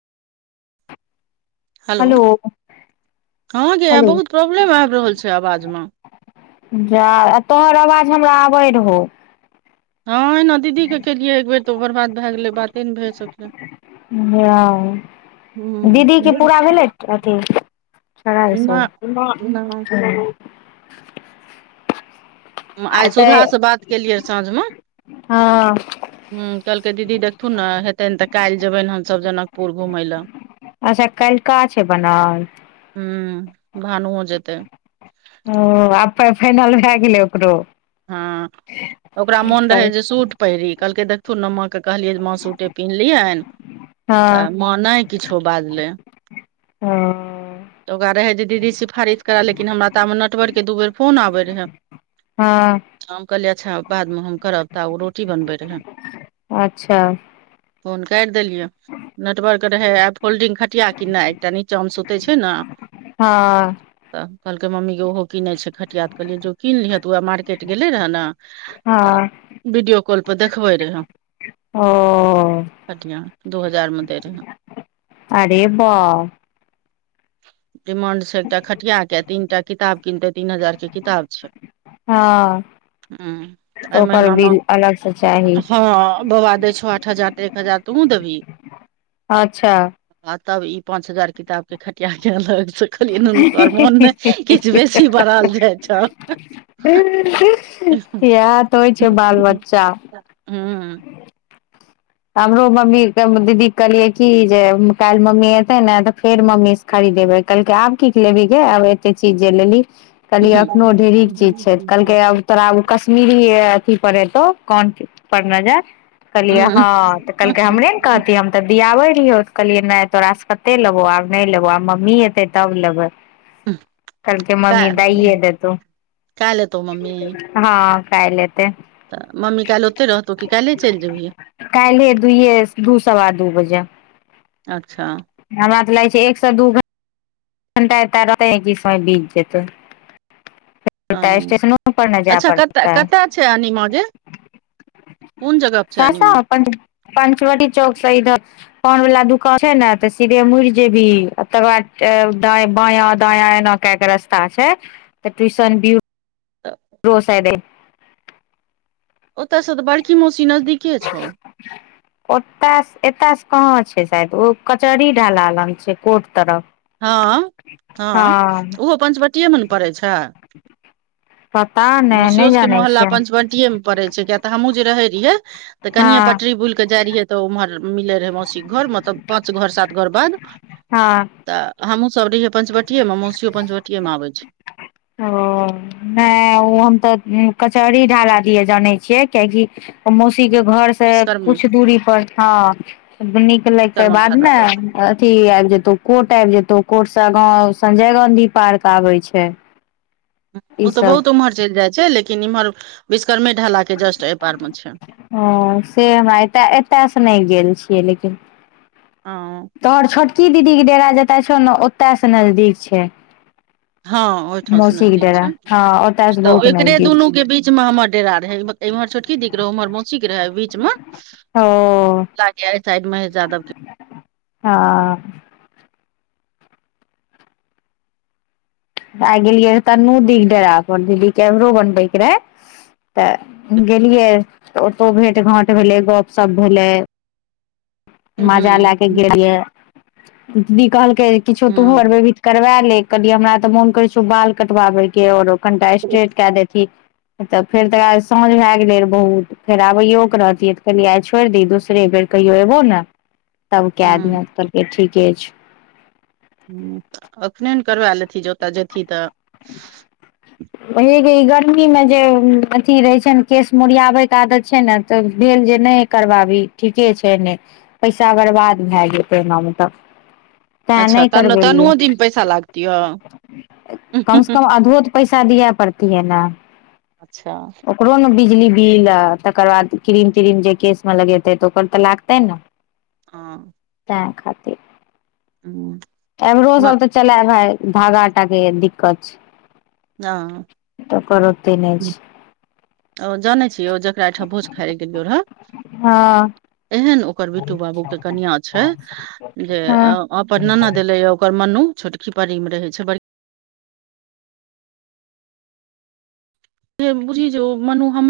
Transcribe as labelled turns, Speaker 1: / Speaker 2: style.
Speaker 1: Hello हँ गय
Speaker 2: hello
Speaker 1: बहुत प्रॉब्लम आबि रहल छै आवाज मे।
Speaker 2: जा आ तोहर आवाज हमरा आबै रहौ।
Speaker 1: हँ एहीना दीदीके केलियै एकबेर तऽ ओकर बाद भए गेलै बाते नहि भए सकलै।
Speaker 2: जा। दीदीके पूरा भेलै अथी [inaudible]
Speaker 1: ह
Speaker 2: सब
Speaker 1: न
Speaker 2: [inaudible] आ
Speaker 1: आइ
Speaker 2: तऽ
Speaker 1: सुधासँ बात केलियै साँझमे।
Speaker 2: हँ
Speaker 1: ह कहलकै दीदी देखथुन ने हेतै तऽ काल्हि जेबनि हम सभ जनकपुर घुमय लए।
Speaker 2: अच्छा कै्लका छै बनल।
Speaker 1: हूँ भानुओ जेतै।
Speaker 2: ओ आब फाइनल भए गेलै ओकरो?
Speaker 1: हँ ओकरा मोन रहै जे सूट पहिरी कहलक देखथुन न माँ के कहलियै जे माँ सूटे पिनहलियेन
Speaker 2: हँ
Speaker 1: त माँ नै किछो बाजले।
Speaker 2: ओ।
Speaker 1: तऽ ओकरा रहै जे दीदी सिफारिश करय लेकिन हमरा तामे नटबर के दू बेर फोन आबैत रहै।
Speaker 2: हाँ
Speaker 1: हम कहलियै अच्छा बादमे हम करब तऽ ओ रोटी बनबै रहै
Speaker 2: अच्छा
Speaker 1: फोन काटि देलियै, नेटवर्क रहै। आब फोल्डिंग खटिया की नहि, एकटा नीचा मे सुतै छै। से ने
Speaker 2: हँ
Speaker 1: तऽ कहलकै मम्मी ग ओहो किनै छै खटिया तऽ कहलियै जो कीनलिह तऽ ओए मार्केट गेलै रहै ने तऽ
Speaker 2: हँ
Speaker 1: वीडियो कॉल पर देखबै रहय
Speaker 2: हाँ
Speaker 1: खटिया दू हजारमे देे रहे
Speaker 2: अरे बा
Speaker 1: डिमांड छै एकटा खटियाके तीन टा किताब किनतै तीन हजारके किताब छै
Speaker 2: हँ
Speaker 1: हाँ तऽ अहि
Speaker 2: ओकर
Speaker 1: महीनामे
Speaker 2: बिल अलग से चाही
Speaker 1: हँ बाबा दै छौ आठ हजार तऽ एक हजार तुहुँ देबही
Speaker 2: अच्छा
Speaker 1: आ तब ई पाँंच हजार किताब के खटिया के अलग छै
Speaker 2: ह [unintelligible]
Speaker 1: बेसी बढ़ल
Speaker 2: एहा
Speaker 1: जाइ छौ
Speaker 2: तऽ होइ छै बाल बच्चा
Speaker 1: हू
Speaker 2: हमरो मम्मीे दीदी [unintelligible] कहलियै कि जे काइल्ह मम्मी एतै ने तऽ फेर मम्मी खरीदेबै कहलकै आब की लेबही के आब एते चीज जे लेली कहलियै
Speaker 1: हूँ
Speaker 2: एखनो ढेरिक चीज छै कहलकै आब तोरा कश्मीरी अथी पर एतौ कोन [unintelligible] पर नजर कहलियै हँ तऽ कहलकै हमरे ने कहती हम तऽ दियाबै रहियौ तऽ कहलियै नहि तोरासँ कते लेबो आब नहि लेबो आ मम्मी एतै तब लेबै कलके मम्मी
Speaker 1: काल्हि
Speaker 2: दइए देतौ
Speaker 1: काल्हि एतौ मम्मी
Speaker 2: हँ काइल एतै
Speaker 1: तऽ मम्मी काइल ओते रहतौ की काइल्हे चलि जेबही
Speaker 2: काइल्हे दहे दू सवा दू बजे
Speaker 1: अच्छा
Speaker 2: हमरा तऽ लागै छै एक सँ दू घ घंटा एत रहतै समय बीत जेतै [unintelligible] एक घंटा [unintelligible]
Speaker 1: हँ
Speaker 2: स्टेशनो पर नहि जाय
Speaker 1: अच्छा कतऽ
Speaker 2: पड़तै
Speaker 1: कतऽ छै अनिमा गे कोन जगह पर छै
Speaker 2: बाबा
Speaker 1: अनिमा
Speaker 2: अपन पंचवटी चौक सँ ईधर [unintelligible] फोन वाला दुकान छै ने ते सीधे मुड़ि जेबी तकर बाद दायाँ-बायाँ दायाँ एना के कऽ रास्ता छै तऽ ट्यूशन भी।
Speaker 1: तऽ [inaudible]
Speaker 2: रोसेद [unintelligible]
Speaker 1: ओतसँ तऽ बड़की मौसी नजदीके छौ
Speaker 2: ओतऽ एतयसँ कहाँ छै, शायद ओ कचहरी ढाल लग छै, कोर्ट तरफ।
Speaker 1: हँ हँ, ओहो पंचवटीमे नहि पढ़ै छै।
Speaker 2: पता नहि
Speaker 1: मौसीयो
Speaker 2: नहि
Speaker 1: सब के
Speaker 2: जानै
Speaker 1: मोहल्ला
Speaker 2: छियै
Speaker 1: पंचवटीये मे पड़ै छै किया तऽ हमहूँ जे रहै रहियै तऽ
Speaker 2: हँ
Speaker 1: कनिये पटरी बुल केऽ जाइ रहियै तऽ उम्हर मिलै रहै मौसीक घर मतलब पाँच घर सात घर बाद
Speaker 2: हँ
Speaker 1: तऽ हमहूं सब रहियै पंचवटीएमे मौसियो पंचवटीएमे आबै छै।
Speaker 2: ओ नहि ऊ हम तऽ कचहरी ढाला दिय जानै छियै किएकि ओ मौसी के घर से
Speaker 1: विश्वकर्म
Speaker 2: कुछ दूरी पर हं निकलै के
Speaker 1: विश्वकर्मा
Speaker 2: बाद
Speaker 1: ढाला
Speaker 2: ने अथी आबि जेतौ कोर्ट आबि जेतौ कोर्ट से आगाॅं संजय गांधी पार्क आबै छै ई
Speaker 1: ओ तऽ
Speaker 2: सब
Speaker 1: बहुत उम्हर चलि जाइ छै लेकिन इम्हर विश्वकर्मे ढाला के जस्ट एहि पार मे छै।
Speaker 2: ओ से हमरा एते एतयसे नहि गेल छियै लेकिन।
Speaker 1: अंओ
Speaker 2: तोहर छोटकी दीदी के डेरा जतय छौ ने ओतय से नजदीक छै।
Speaker 1: हँ ओहिठाम सँ
Speaker 2: मौसी के
Speaker 1: नजदीक
Speaker 2: डेरा
Speaker 1: छै
Speaker 2: हँ ओतय से
Speaker 1: तऽ
Speaker 2: बहुत
Speaker 1: ओकरे
Speaker 2: नजदीक
Speaker 1: दुनू
Speaker 2: छै
Speaker 1: के बीच मे हमर डेरा रहै एम्हर छोटकी दी के रहै ओम्हर मौसी के रहै अइ बीच मे
Speaker 2: ओ
Speaker 1: लागे एहि साइड महेश यादव के
Speaker 2: हँ। आइ गेलियै तनू दी के डेरा पर दीदी के आइब्रो बनबै के रहै तऽ गेलियै तऽ ओतौ भेँट घाँट भेलै गपशप भेलै माजा
Speaker 1: हूँ
Speaker 2: लए के गेलियै दीदी कहलकै किछो तुहू
Speaker 1: हूँ
Speaker 2: और बेबी करबै ले कहलियै हमरा तऽ मोन करै छौ बाल कटबाबेके औरो कनिटा स्ट्रेट कए दैतही तऽ फेर त आइ साँझ भए गेलै रहै बहुत फेर आबैयो के रहतियै तऽ कहलियै आइ छोड़ि दीही दोसरे बेर कहियो एबौ ने तब कै
Speaker 1: हूँ
Speaker 2: दिहें, कहलकै ठीके छय।
Speaker 1: हूं त अखने ने करवै लेतहि ज ओत जेतहि तऽ
Speaker 2: [unintelligible] हे गे इ गर्मी मे जे अथी रहै छय ने केश मोरियाबयके आदत छैय ने तऽ भेल जे नहि करबाबी ठीके छय ने पैसा बर्बाद भए जेतै एना मे त तैं
Speaker 1: अच्छा
Speaker 2: नहि
Speaker 1: तनु
Speaker 2: करबेलियै
Speaker 1: तनुओ दीमे पैसा लागतिह
Speaker 2: कम स कम अधो त पैसा दियै पड़तीयै ने
Speaker 1: अच्छा
Speaker 2: ओकरो न बिजली बिल आ तकर बाद क्रीम त्रीम जे केशमे लगेतै तऽ ओकर तऽ लागतै न।
Speaker 1: हँ
Speaker 2: तें खातिर आइब्रो सब तऽ चलै भाइ धागा टा के य दिक्कत छय।
Speaker 1: हँ
Speaker 2: तकर ओते नहि छय।
Speaker 1: ओ जानै छी ओ जकरा ओंइठा भोज खाय ले गेलियो रहै
Speaker 2: हँ
Speaker 1: एहन ओकर बिट्टू बाबू के कनिया छय जे
Speaker 2: हँ
Speaker 1: अ अपन ननद एलैयै ओकर मनु छोटकी पडडि में रहै छय बड़ से बुझी जे ओ मनु हम